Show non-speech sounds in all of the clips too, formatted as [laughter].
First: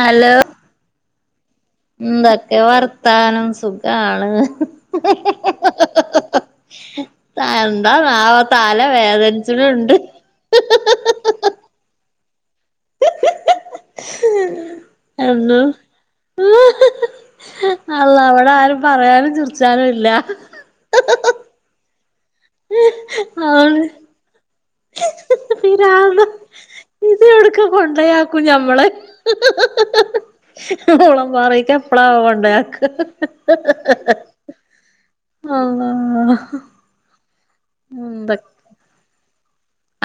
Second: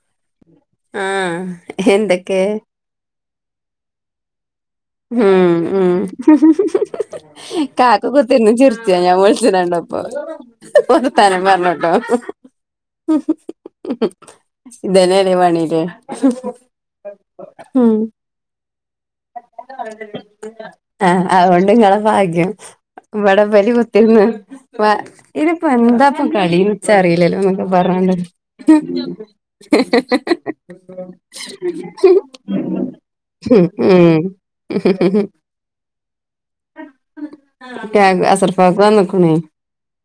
Hello ആഹ് എന്തൊക്കെ വർത്താനം സുഖാണ് ആഹ് ആഹ് ഉം കാക്ക എന്താണാവോ കുത്തിര്ന്ന് തല ചിരിച്ചാ ഞാൻ വേദനിച്ചിട്ടുണ്ട് വിളിച്ചണണ്ടപ്പൊ വർത്താനം പറഞ്ഞുട്ടോ ഇതന്നെ അല്ലേ എന്നും പണിലേ അള്ളാ ഇവിടെ ആരും പറയാനും ചിർച്ചാ ആഹ് അഓണ്ട് ഇങ്ങളെ ഭാഗ്യം ഉം വടെവല് കുത്തിര്ന്ന് വ ഇത് പ്പോ എന്താപ്പൊ പിരാന്താ കളീന്ന്ച്ചറിയില്ലല്ലോന്നൊക്കെ പറഞ്ഞണ്ട് കളിയാക്കും നമ്മളെ ഊളംപാറിക് എപ്പള വോ കൊണ്ടോയി ആക്ക ഉം ഉംഉം അള്ളാ നൊക്കെ എന്ത അസർപ്പകു വന്ന്കുണയ്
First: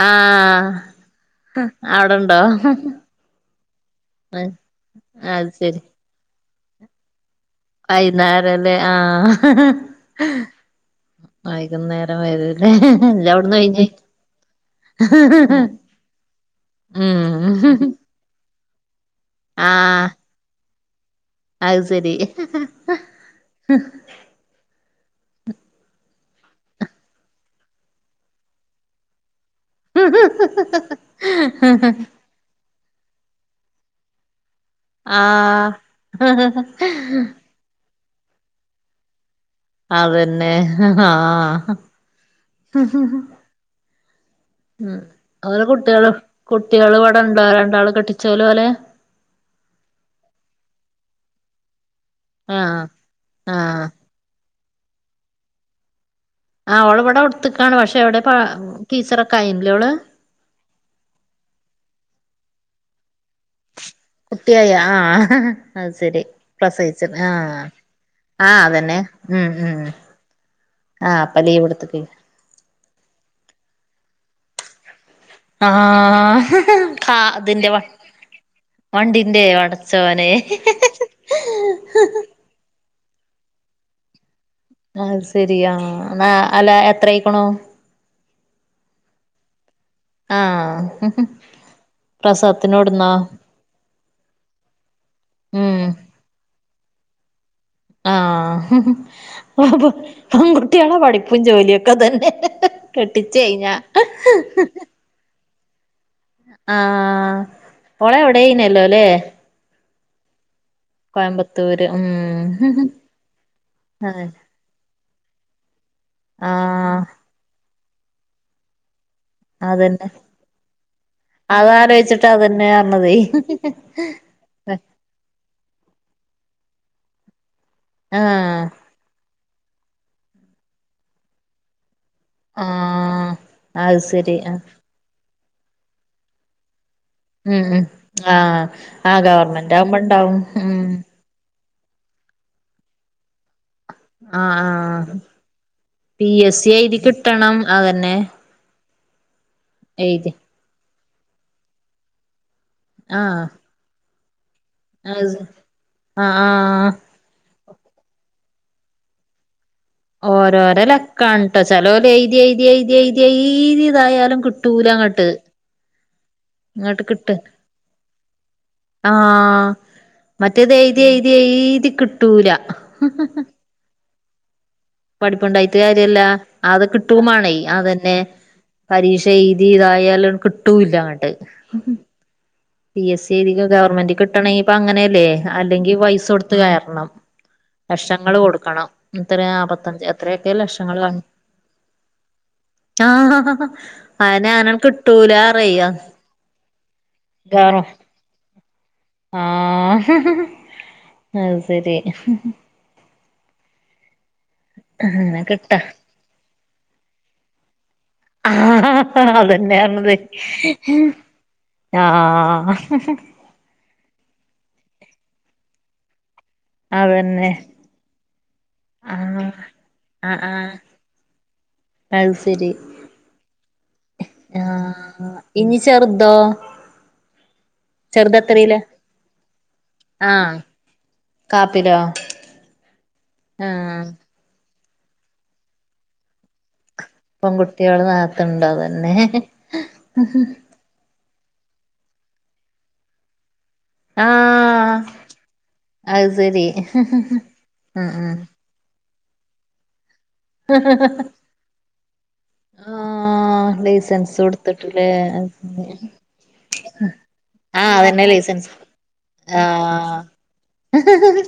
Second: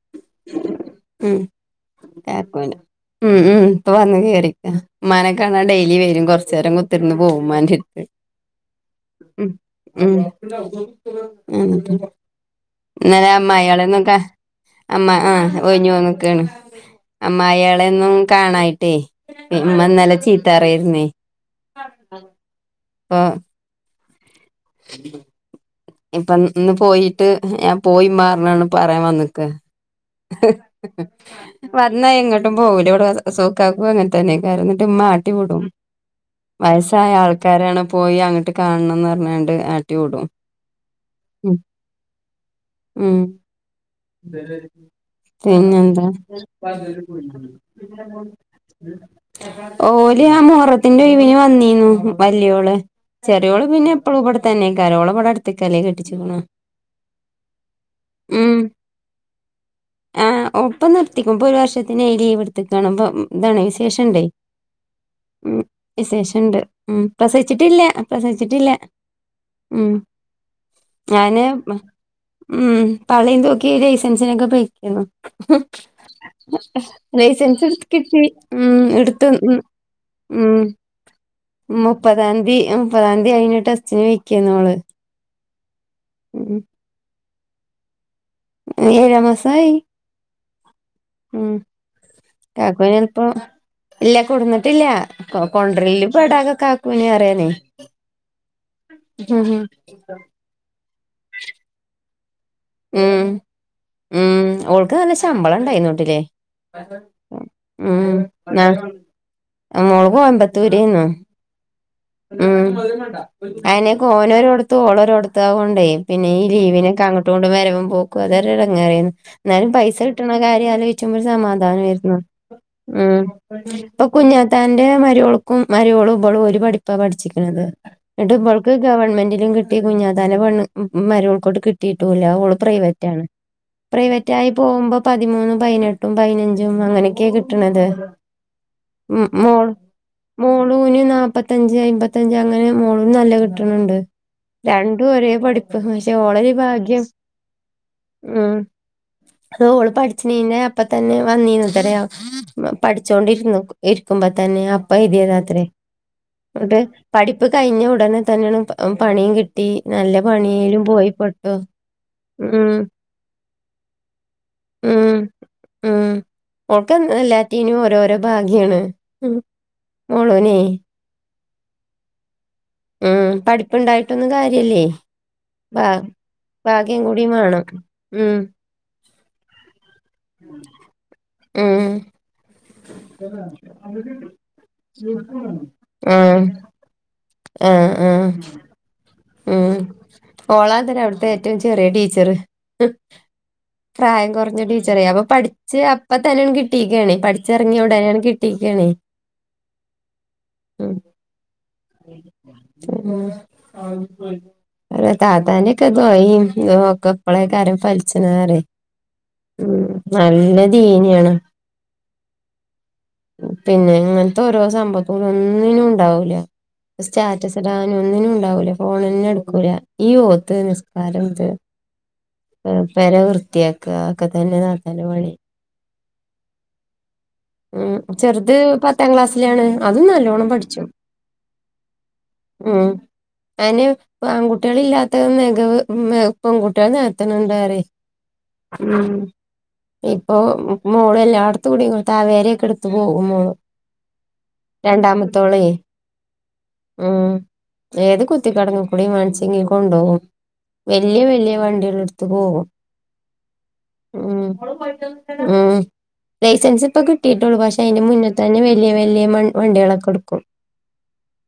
ആഹ് അവ്ടണ്ടോ കാക്കുന് ഉം ഉം ഇപ്പവന്ന് കേറിക്കാ ഇമ്മാനെ അത് കാണാന് ശരി ഡെയിലി വരും കൊറച്ചെരം കുത്തിരുന്ന് പോകുംമാന്റെട്ത്ത് വൈന്നാരല്ലേ ആഹ് ഉം എന്നിട്ട് വൈകുന്നേരം വരും ഇജ് അവിടന്ന് ഒയ്ഞ് അമ ആഹ് ഒയ്ഞ്ഞോന്നക്കാണ് അ മ്മയി ഉം യാളൊന്നും കാണായിട്ടേയ് ഇമ്മന്നലെ ചീത്താറായിരുന്നേ അഹ് സരി ഇപ്പഇന്ന് പോയിട്ട് ഞാപോയിമ്മാന്ന് പറയാ വന്ന്ക്ക വന്നാ എങ്ങട്ടും പോകൂലയ് ഇവിടെ സോക്കാക്കും അങ്ങന് തന്നെ തനേക്കാരം ന്നിട്ട് മ്മ ആട്ടി വുടും ആഹ് വയസായ ആൾക്കാരെ ആള്ക്കാരാാണ് പോയി അങ്ങ്ട്ട് കാണണം ന്ന്പറഞ്ഞ് ക്കാണ്ട് അതന്നെ ആഹ് [unintelligible] ഉം ഓലെ പിന്നെ എന്ത കുട്ടികള് കുട്ടികള് ഇവിടെ ഉണ്ടോ രണ്ടാള് കെട്ടിച്ചോല് ഓലെ ഓല് ആഹ് മുഹറത്തിന്റെ ഒയ്വിന് വന്നീന്നു വല്യയൊള് ആഹ് ചെറിയൊള് ആഹ് പിന്നെ എപ്പളുബടെ തന്നെ യ്കാരും ഓളെ ബടെ അട്ത്ത്ക്കല്ലേ കെട്ടിച്ച്ക്ക്‌ണ് ആഹ് ഓളെ ബടെ അട്ത്ത്ക്കാണ് പക്ഷെ എവിടെ ടീച്ചറൊക്കെ ആയിന്നി ലെഓള് ആഹ് ഒൾപ്പം നിർത്തിക്കും ഇപ്പൊ ഒരു വർഷത്തിന് ലീവ് ട്ത്തക്കണ് പ്പം ഇതാണെ കുട്ടിയായാ ആഹ് അത് സെരി വിശേഷണ്ട് ഉം പ്രസവിച്ചക്കാ പ്രസവിച്ചിട്ടില്ല ആഹ് പ്രസവിച്ചിട്ടില്ല അതന്നെ ഉം ഉം ആഹ് ഞാന് അപ്പലീവ്ട്ത്ത്കെ ഉം പള്ളീം തുക്കി ഈ ലൈസൻസിനൊക്കെ പേയ്ക്ക്‌ണു ആഹ് കാ ലൈസൻസ് അതിന്റെ വ എട്ത്ത് കിട്ടി ഉം ഇട്ത്ത് വണ്ടിന്റെ ഉം പടച്ചോനെ ഉം മുപ്പതാംതീ ഉം മുപ്പത്താന്തി കയ്ഞ്ഞ് ട്ടെസ്റ്റിന് പെയ്ക്കയ്നു ഓള് അഹ് സെരി ആ ന്നാ ഉം അല്ല എത്രയ്ക്ക്ണു ഏഴാമസായി ആഹ് ഉം പ്രസവത്തിനോടുന്നോ കാക്കുലപ്പോ ഇല്ലാ കൊട്ന്നിട്ടില്ല ഉം കൊണ്ടർലും പ്പടാആഹ് കാക്കുനെ അറിയാനേ ആഹ് ഉം അപ്പൊ പെണ്ക്കുട്ടിയാളെ പഠിപ്പും ജോലിയക്കെ ഇതന്നെ ഉം കെട്ടിച്ച്യ്ഞ്ഞാ ഉം ഓൾക്ക് നല്ല ശമ്പളം ഇണ്ടായിന്ന് ട്ടില്ലേ ആഹ് ഓള് ഉം ആഹ് എവിടെയിനല്ലോ അല്ലേ ആ മൊളക് കോയമ്പ തുരയ്നു കോയമ്പത്തൂര് ഉം ഉം ആഹ് അയ്നകൊഓനോരട്ത്തു ഓളോരോടത്താവണ്ടേ പിന്നെ ഈ ആഹ് ലീവിനെക്കെ അങ്ങോട്ട് ങ്ങാട്ടും വരവും പോക്കും അതൊരുഎടങ്ങാറയ്ന്നു ന്നാലുംപൈസ അതന്നെ കിട്ടണ കാര്യം ആലോയ്ചുപോഒരു സമാധാനയര്ന്നു അതാലോചിച്ചിട്ട് അതന്നെ പറഞ്ഞതേ ഉം ഇപ്പൊ കുഞ്ഞ കുഞ്ഞാതന്റെ മരോൾക്കും മരിയോളും ബളും ഒരു പഠിപ്പാ പഠിച്ചിക്കണത് എന്നിട്ട് ഇബ ആഹ് ൾക്ക് ഗവൺമെന്റിലും കിട്ടി കുഞ്ഞതാന്റെ പെണ് മരൂൾക്കോട്ട് കിട്ടിയിട്ടൂല ഓള് പ്രൈവറ്റാണ് ആഹ് അത് ശരി പ്രൈവറ്റായി ആഹ് പോവുമ്പോ പതി മൂന്നുംപയ്നട്ടുംപയ് നഞ്ചും അങ്ങ്നക്കാണ് ഉം ഉം കെകിട്ണത് ആഹ് ആഹ് ഗവർമെന്റ് ആവുമ്പോ ഇണ്ടാവും ഉം മോമോളുന് ന്നാപ്പതി പ്പതഞ്ച് അയ്മ്പത്തഞ്ച് അങ്ങനെ മോളുന് നല്ലോം കിട്ട്ണ് ണ്ട് ആഹ് രണ്ടും ഒരേപഠിപ്പ്പക്ഷേ ഓളരു സെഴ്തി കിട്ടണം അഹ് ന്നെ അ ഓള് പഠിച്ചു നീന്ന അപ്പ തന്നെ വന്നീന്ന ഇത്രടയാ ആഹ് പഠിച്ചോണ്ടിരുന്നു. ഇരിക്കുമ്പോ തന്നെ അപ്പ അത് എഴുതിയതാ ത്രേ ആഹ് ന്നിട്ട്. ആഹ് പഠിപ്പ് കഴിഞ്ഞ ഉടനെ തന്നെയാണ് പണിയും കിട്ടി നല്ല പണിയിലും പോയി പെ കെ ട്ടോ ചെലോല് എഴുതി എഴുതി എഴുതി എഴുതി എഴുതി ഇതായാലും കിട്ടൂല ഉം ങ്ങട്ട്. ഉം ഓൾക്ക് എല്ലാറ്റിനും ഓരോരോ ഭാഗ്യാണ് മോളുനെ. ഇതെയ് തി എയ്തി കിട്ടൂല. ഉം പഠിപ്പുണ്ടായിട്ടൊന്നും കാര്യല്ലേ? പഠിപ്പ്ണ്ടായിട്ട് ഭാ കാര്യല്ല അത് ഭാഗ്യം കൂടി കിട്ടുമാണെയ് വേണം. അതന്നെ. ഉം പരീക്ഷ എയ്തി ഇതായാലും കിട്ടൂല്ല അങ്ങട്ട്. ഉം പി എസ് സി എഴുതി ഗവൺമെന്റ് കിട്ടണെങ്കി പൊ അങ്ങനെയല്ലേ അല്ലെങ്കി പൈസ ഉം കൊടുത്ത് കേറണം. ആഹ് ലക്ഷങ്ങൾ കൊടുക്കണം ഇത്ര നാ ൽപ് ഓളാ ത്രെ അവിടുത്തെ ഏറ്റവും ചെറിയ ടീച്ചറ്. ആഹ് പ്രായം അയന്നെ കുറഞ്ഞ അങ്ങനെ ടീച്ചറെ അപ്പൊ കിട്ടൂല പഠിച്ച് അറിയ അപ്പ തന്നെ ണ് കിട്ടീക്കാണേ പഠി ചെറങ്ങിയ ഉടനെ ങ്ങട് കിട്ടിക്കാണേ? ആഹ അത്ശരി. [unintelligible] അങ്ങനെ കിട്ടാ താത്താന്റെക്കെ ദൊയിഒകെ ഇപ്പളേ കാരും ഫലി ആ അതന്നെയാണത് നല്ല ദീനിയാണ് ആഹ പിന്നെ ഇങ്ങനത്തെ ഓരോ സംഭവത്ത് ന് ഒന്നിനും ഉണ്ടാവൂല്ല അതന്നെ സ്റ്റാറ്റസ് ഇടാൻ ഒന്നിനും ഉണ്ടാവൂല ഫോണന്നെ ആഹ് ഇടുക്കൂല ഈ ആഹ് ഓത്ത് ആഹ് നിസ്കാരം ഇത്. [unintelligible] പെര വൃത്തിയാക്ക ഒക്കെ തന്നെ ത്താ താന്റെ പണി. ആഹ് ഇനി ചെറുതോ? ഉം ചെറുത് ചെറുതെത്രയിലാ പത്താം ക്ലാസ്സിലാണ് അതും നല്ലോണ്ണം ആഹ് പഠിച്ചും കാപ്പിലോ? ഉം അയിന് ആഹ് ആൺകുട്ടികൾ ഇല്ലാത്ത നികവ് പെൺകുട്ടികൾ നിക ത്ത്ണ്ണ്ട്‌ പറയ പെൺകുട്ടികള് നാത്തുണ്ടോ ഉം തന്നെ ഇപ്പൊ. മോള് എല്ലായിടത്തു കൂടി താവേരൊക്കെ എടുത്ത് പോകും മോളു. ആഹ് രണ്ടാമത്തോളെയ് അത് ശരി ഉം ഉം ഏത് ഉം കുത്തി കെ ടങ്ങും. എവടി മാണച്ചെങ്കിൽ കൊണ്ടുപോകും വലിയ വല്യ വണ്ടികളെ എടുത്ത് പോകും. ആഹ് ലൈസൻസ് ഉം കൊടുത്തിട്ടില്ലേ ഉം ലൈസൻസ്. ഇപ്പൊ കിട്ടിട്ടൊള്ളൂ പക്ഷെ ആഹ് അതിന്റെ അതന്നെ മുന്നേ തന്നെ ലൈസൻസ് വലിയ വലിയ മ വണ്ടികളൊക്കെ ആഹ് എടുക്കും.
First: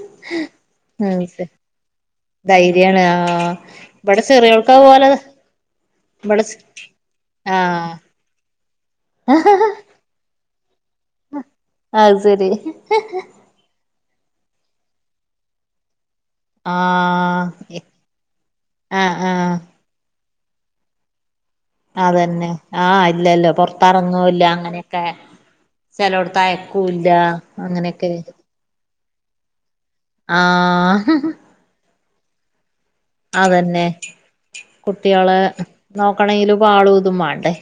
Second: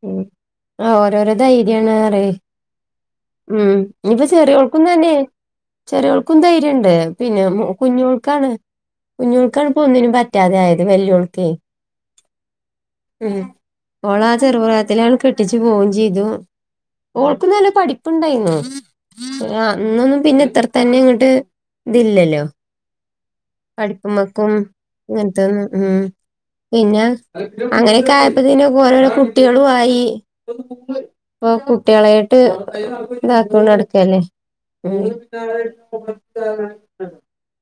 ഉം ആ ഉം ഓരോരോ ധൈര്യാണ് പറയെയ്. ധൈര്യാണ് ആഹ് ഉം ഇവിടെ ഇഞ്ഞിപ്പൊ ചെറിയോൾക്ക് ചെറിയോൾക്കും അതുപോലെ തന്നെ. ചെറിയോൾക്കും ഇവിടെ ധൈര്യണ്ട് പിന്നെ ആഹ് കുഞ്ഞോൾക്കാണ് കുഞ്ഞോൾക്കാണ് ഇപ ഒന്നിനും പറ്റാ റ്റാതായത് വെല്ലിയോള്ക്കെയ്. അത് ശരി ഉം ഓളാ ചെറുപ്രായത്തിലാണ് കെട്ടിച്ചു പോവും ചെയ്തു. ഓൾക്ക് ആഹ് നല്ല പഠിപ്പുണ്ടായിന്നു. ആഹ് ആഹ് അന്നൊന്നും പിന്നെ ഇത്ര തന്നെ ഇങ്ങട്ട്. ഇതില്ലല്ലോ അതന്നെ ആഹ് ഇല്ലല്ലോ പൊറത്തെറങ്ങൂല്ല അങ്ങനെ. ഇങ്ങനത്ത തൊന്നും ഉം പിന്നെ അങ്ങനെയൊക്കെ ആയപ്പതിന് ഓക്ക് ഓരോരോ കു കുട്ടിയാളു ആയി ആഹ് ഇപ്പ കുട്ടികളേട്ട്. അതന്നെ കുട്ടികളെ നോക്കണങ്കില് പാളും ഇതും മാ ണ്ടേ.?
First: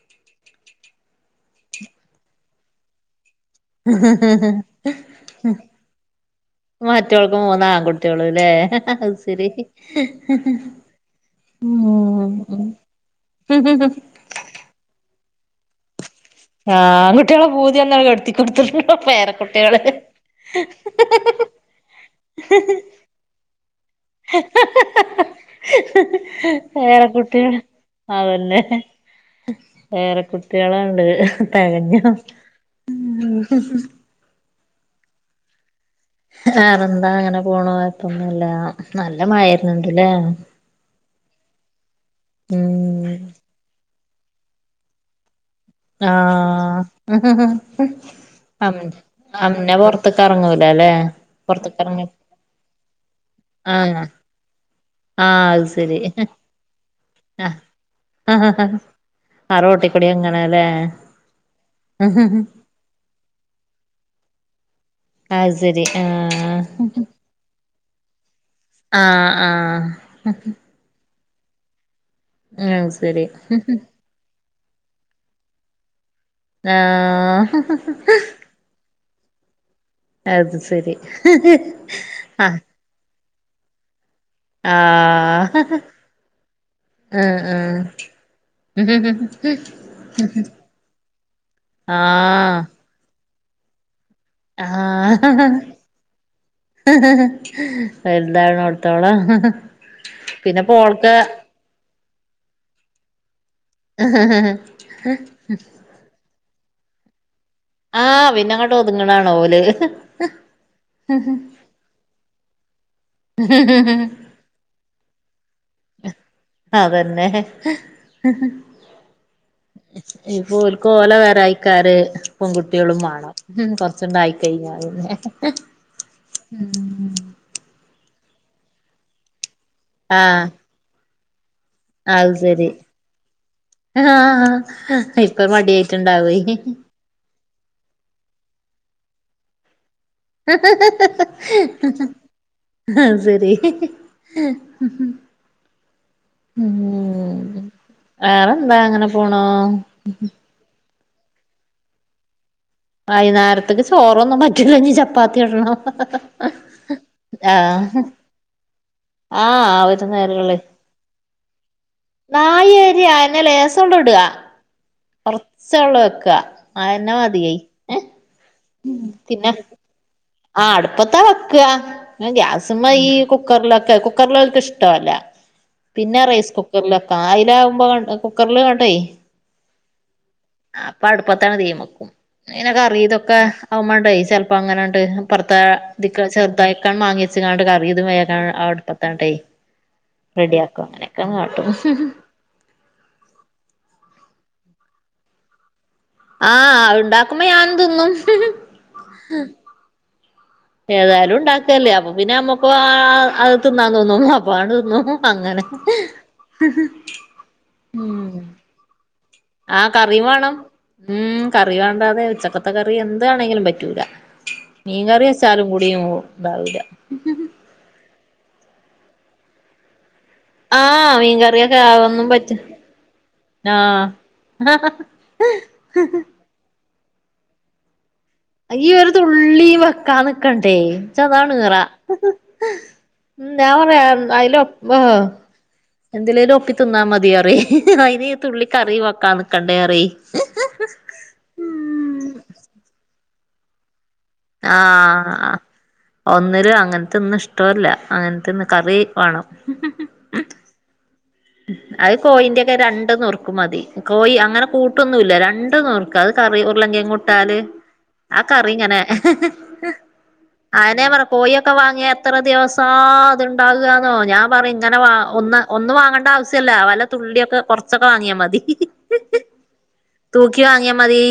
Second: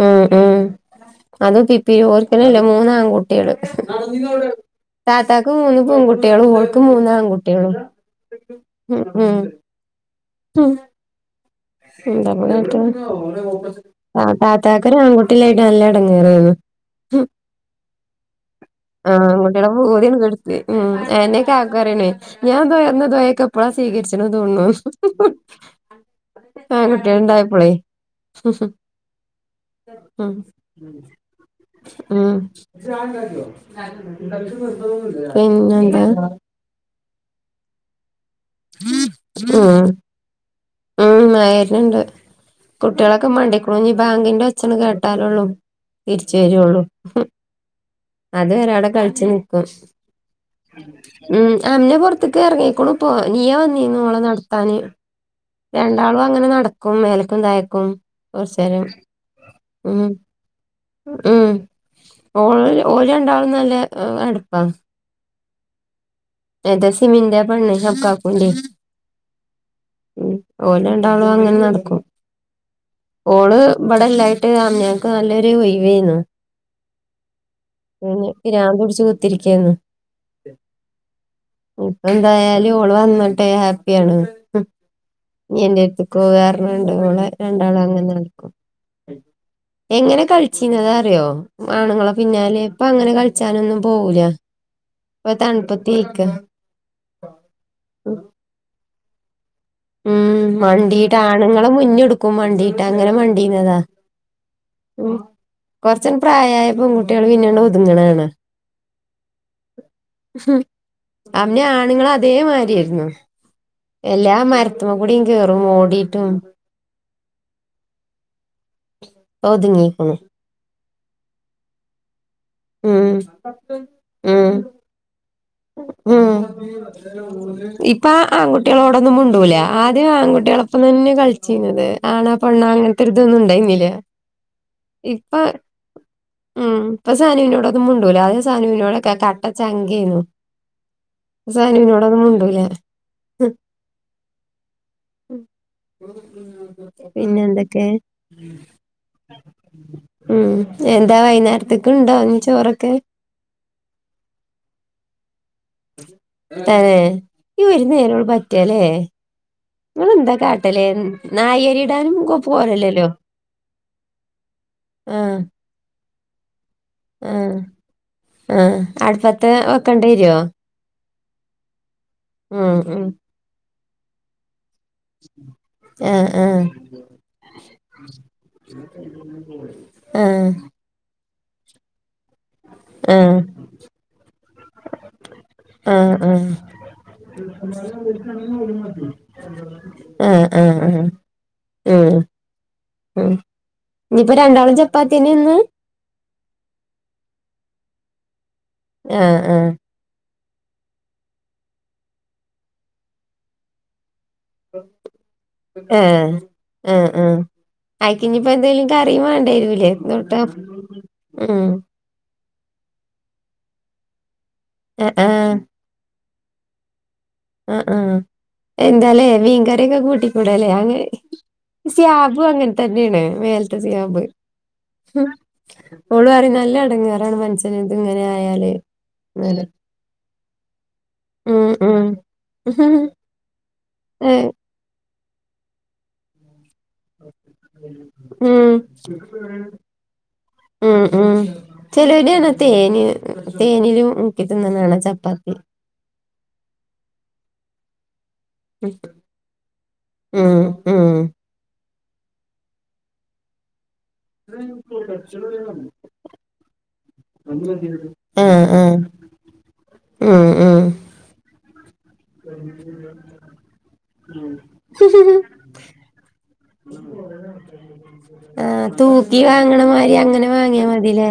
ഉം ഉം അത് പിപ്പിരി ഓർക്കനല്ലേ മൂന്നാൻ കുട്ടിയാള്. താത്തക്ക് മൂന്ന് പെൺകുട്ടികളും ഓൾക്ക് മൂന്ന് ആൺകുട്ടികളും. കുട്ട്യാള്ല്ലേ ഉം അത് ഉം ശരി. ഉം [unintelligible] ആ താത്താ കൊരു ആൺകുട്ടി. ല്ലായിട്ട് നല്ല ഇടങ്ങേറേരുന്നു ആൺകുട്ടികളെ പൂതി ഒന്നും കെടുത്തി കൊടുത്തിട്ടുണ്ടോ ആൺകുട്ടിയാളെ പേരക്കുട്ടികള് പൂതി. ഉം എന്നേക്കെ ആക്കാരണേ ഞാൻന്ന ദോയക്കെപ്പഴളാ സ്വീരിച്ചു തോന്നു [unintelligible] ആൺകുട്ടിയ ഇണ്ടായിപ്പോളെ അതന്നെ [unintelligible] ഉം പേരക്കുട്ടികളുണ്ട് തികഞ്ഞു ഉം പിന്നെ ന്താ വേറെന്താ അങ്ങനെ പോണ്. കൊഴപ്പന്നുല്ല. നല്ല ഉം മഴര്ന്ണ്ട് ല്ലേ. ഉം ആയിണ്ട് ഉം കുട്ടികളൊക്കെ മടിക്കണു ഇനീ ബാങ്കിന്റെ ഒച്ചന് കേട്ടാലുള്ളു ആഹ് അത് വെരെ അം അയുടെ കൾച്ച് നിക്കും അമ്മ പൊറത്ത്ക്ക് എറങ്ങൂല ല്ലേ ഉം അംന പൊറത്ത്ക്കെറങ്ങി പൊർത്ത്ക്ക് എറങ്ങിക്കുണു ഇപ്പോ ഇഞ്ഞി യ്യ വന്നീന്ന് ആഹ് ഓളെ നടത്താന് ആഹ് അത് ശരി രണ്ടാളും അങ്ങനെ നടക്കും മേലക്കും തായക്കും ആഹ് കുറച്ചേരം ആ ഉം റോട്ടിക്കൂടി അങ്ങനെല്ലേ ഉം ഓളില് ഓര് രണ്ടാളും നല്ല അടുപ്പാ ആയ്ശരി ആഹ് എന്റെ സിമിന്റെ ആ പെണ്ണ് യ് അബ് കാക്കുന്റെ ആഹ് ആഹ് ഓല് രണ്ടാളുംങ്ങനെ നടക്കും അത് ശരി ഓള് ഇമ്പടെല്ലായി ട്ട് ആഹ് ഞങ്ങക്ക് നല്ലൊരു വൈബെയ്രുന്നു ആഹ് പിരാൻന്ത് പിടിച്ച് കുത്തിരിക്കായിരുന്നു അത് ശരി ഇപ്പ ആഹ് എന്തായാലും ഓള് വന്നട്ടെ ഹാപ്പി ആണ് ഉ ആഹ് എന്റെത്തിക്കോ കാരണംണ്ട് ഓള ആഹ് രണ്ടാളും അങ്ങനെ നടക്കും എങ്ങനെ കഴിച്ചിന്നത അറിയോ ആണുങ്ങളെ ആഹ് ആഹ് പിന്നാലെ ഇപ്പൊ അങ്ങനെ കളിച്ചാനൊന്നും പോവുല്ല ആഹ് എന്താടുത്തോളാ ഉം വണ്ടീട ആണുങ്ങളെ മുന്നെടുക്കും വണ്ടീട്ട് അങ്ങനെ വണ്ടീന്നതാ ഉം കൊറച്ച് ആണ്ട് പ്രായം ആയാൽ പെങ്കുട്ടിയാൾ പിന്നെ ആണ്ട് ഒത് ആഹ് പിന്നെ അങ്ങോട്ട് ഒതുങ്ങനാണ് ഓല് ഹും അന്നേ ആണുങ്ങൾ അതേമാതിരിയായിരുന്നു എല്ലാ മരത്തമ്മ കൂടിം കേറും ഓടിട്ടും ഇപ്പോ ഓൽക്ക് ഓലെ വേറെ ആയിക്കാറ് പെൺകുട്ടികളും ഉം വേണം കൊറച്ചണ്ടായി ഉം കഴിഞ്ഞ പിന്നെ ഉം ഇപ്പ ആൺകുട്ടികളോടൊന്നും മിണ്ടൂല ആദ്യം ആഹ് ആൺകുട്ടികളൊപ്പം തന്നെ കളിച്ചീന്നത് ആണ അത് പെണ്ണ ശരി അങ്ങനത്തെരിതൊന്നും ഇണ്ടായിരുന്നില്ല ആഹ് ഇപ്പൊ ഉം സാനുനോടൊന്നും മുണ്ടൂലാ ആദ്യം സാനുനോടൊക്കെ കട്ടച്ചങ്കെയ്നു മുണ്ടൂല അഹ് ശരി ഹ് ഹ്ഹ്ഹ് പിന്നെ എന്തൊക്കെ വേറെന്താ അങ്ങനെ പോണു ഉം എന്താ വൈകുന്നേരത്തേക്ക് ഇണ്ടോ നി ചോറൊക്കെ വൈനരത്ത്ക്ക് ചോറൊന്നും പറ്റൂലാ ഇഞ്ഞ് ചപ്പാത്തി ചുടണം തതേ ഈ ആഹ് ഒരുനേരംഉൾ പറ്റല്ലേ ആഹ് ഒരു ഇങ്ങൾ എന്താ നേരള്ളേ കാട്ടലേ നാഴിയരി ഇടാനും ഒക്കെ നായി വരി പോലല്ലല്ലോ കുറച്ചവിടെ വെക്ക ആഹ് ആഹ് അടുപ്പത് വെക്കേണ്ടി വരുവോ. ആഹ് അടുപ്പത്ത വെക്കുക ഉം ഗ്യാസ്മ്മ ഉം ഈ കുക്കറിലൊക്കെ കുക്കറില് ഓല്ക്ക് ഇഷ്ട ഇഷ്ടല്ല ആ പിന്നെ ആ റൈസ് കുക്കറില് വെക്കെണം അയിലകുമ്പോ കുക്കറിൽങ്ങ്ട്ടെ. [unintelligible] ആഹ്. അപ്പൊ അടുപ്പത്താണ് തീമക്കും പിന്നെ കറിയും ആ ഇതൊക്കെ ആ അവുമ്മണ്ടയ് ചിലപ്പോ അങ്ങനെണ്ട്. പുറത്ത ആ ഇ ചെറുത്ക്കണ് വാങ്ങിവെച്ച് കറീതും വേകണ് ആഹ് അടുപ്പത്തങ്ങട്ടയ്. ആ ആ റെഡിയാക്കും ആ ഉം അങ്ങനെയൊക്കെ കാട്ടും. ഉം ഇനിയിപ്പോ രണ്ടാളും ചപ്പാത്തിനെ തിന്ന. ആഹ് ഉണ്ടാക്കുമ്പോ ഞാൻ തിന്നും. ആഹ് ആഹ്. ഏതായാലും ഉണ്ടാക്കല്ലേ അപ്പൊ പിന്നെ നമ്മുക്ക് അത് തിന്നാന്ന് തോന്നും. അപ്പൊ അങ്ങ്ട് തിന്നും അങ്ങനെ ആ ഉം കറീം വേണ്ടേ. ആഹ് കറി വേണം ഉം കറി വേണം. കടാതെ ഉച്ചക്കത്തെ കറി എന്താണെങ്കിലും പറ്റൂല മീൻ ആ കറി ആ വെച്ചാലും കൂടിയും ഉണ്ടാവൂല. ആഹ് ആഹ് എന്താലേ വീൻകറിഒക്കെ കൂട്ടി. ഇവിടല്ലേ അങ്ങനെ ആഹ് മീൻകറിയൊക്കെ ആവൊന്നും സ്യാബ് പറ്റ അങ്ങനെ തന്നെയാണ് മേലത്തെ സ്വാബ്. ആഹ് ഉം ഓളറി നല്ല എടങ്ങറാണ് മന്സ. അച്ഛത്ങ്ങനെ ആയാലേ ഈ ഒരു തുള്ളി വെക്കാൻ നിക്കണ്ടേ ഇച്ച് ഉം ഉം [unintelligible] ഉം ഞാൻ പറയാ ഉം അയ്ല് എന്തിലേലും ഒപ്പി ച്ച്തിന്നാ മതിയറിം അയിന് തുള്ളി കറി വെക്കാ നിക്കണ്ടേ പറയ്. ഉം ഉം ചെലോരണ തേന്ല് തേനിൽ മുക്കി തിന്നണാണ ചപ്പാത്തി. ഒന്നര അങ്ങനത്തെൊന്നും ഇഷ്ടല്ല അങ്ങനത്തെന്ന് കറി വേണം. ഉം ഉം അത് കോയിന്റെക്കെ രണ്ട് നുറുക്കും മതി കോയി അങ്ങനെ കൂട്ടൊന്നും ഇല്ല രണ്ട് നുർക്. അത് കറി ഉർളം കേങ്ങ്. ട്ടാല് ആഹ് കറിങ്ങനെ ഉം ഉം ആയനെ പറ. കോയിഒക്കെ വാങ്ങിയ എത്ര ദിവസ അത്ണ്ടാകന്നോ ഞാൻ പറയും ഇങ്ങനെ വാ ഒന്ന്. ഒന്നു വാങ്ങേണ്ട ആവശ്യല്ല വല്ല തുള്ളിയൊക്കെ കുറച്ച്. ച്ചാക്ക വങ്ങിയ മതി ആഹ് തൂക്കി വാങ്ങണ മാതിരി അങ്ങനെ തൂക്കി വാങ്ങിയാ വങ്ങിയ മതി. മതില്ലേ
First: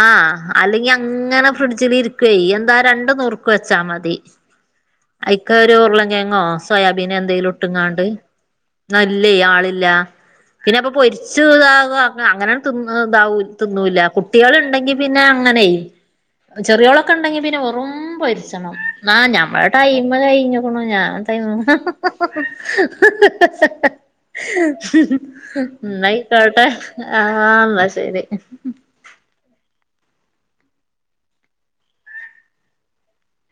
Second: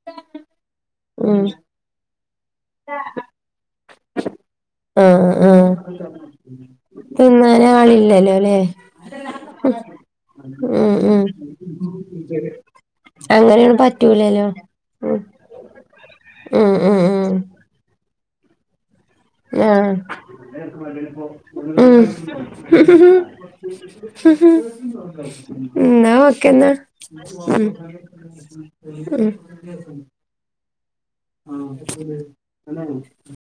ആഹ് അല്ലെങ്കി ഉം അങ്ങനെ ഫ്രിഡ്ജിൽ ഇരിക്കുവയ് എന്താ രണ്ട് നൂർക്. വെച്ചാ മതി ആഹ് അയിക് ആഹ് ഒരു ഉരുളങ്കേങ്ങോ സോയാബീൻ എന്തെലും ഇട്ട്ങ്ങാണ്ട്. അതേലേ. നല്ലേ ആളില്ല. പിന്നെ അപ്പൊ ഉം ഉം പൊരിച്ചു ഇതക അങ്ങനാണ് അങ്ങനെയൊന്നും തിന്നില്ല പറ്റൂലല്ലോ കുട്ടികൾ ഉണ്ടെങ്കിൽ. ഉം പിന്നെ അങ്ങനെ ഉം ഉം ചെറിയോളൊക്കെ ഉം ഉണ്ടെങ്കി പിന്നെ വെറും പൊരിച്ചണം. ആഹ് ഞമ്മള ആഹ് ടൈം കഴിഞ്ഞക്ണു ഞാൻ [unintelligible] ഉം എന്ന എന്നാ ആയിക്കോട്ടെ ഓക്കെന്നാ ആന്ന ശരി. [unintelligible] ആഹ് [unintelligible]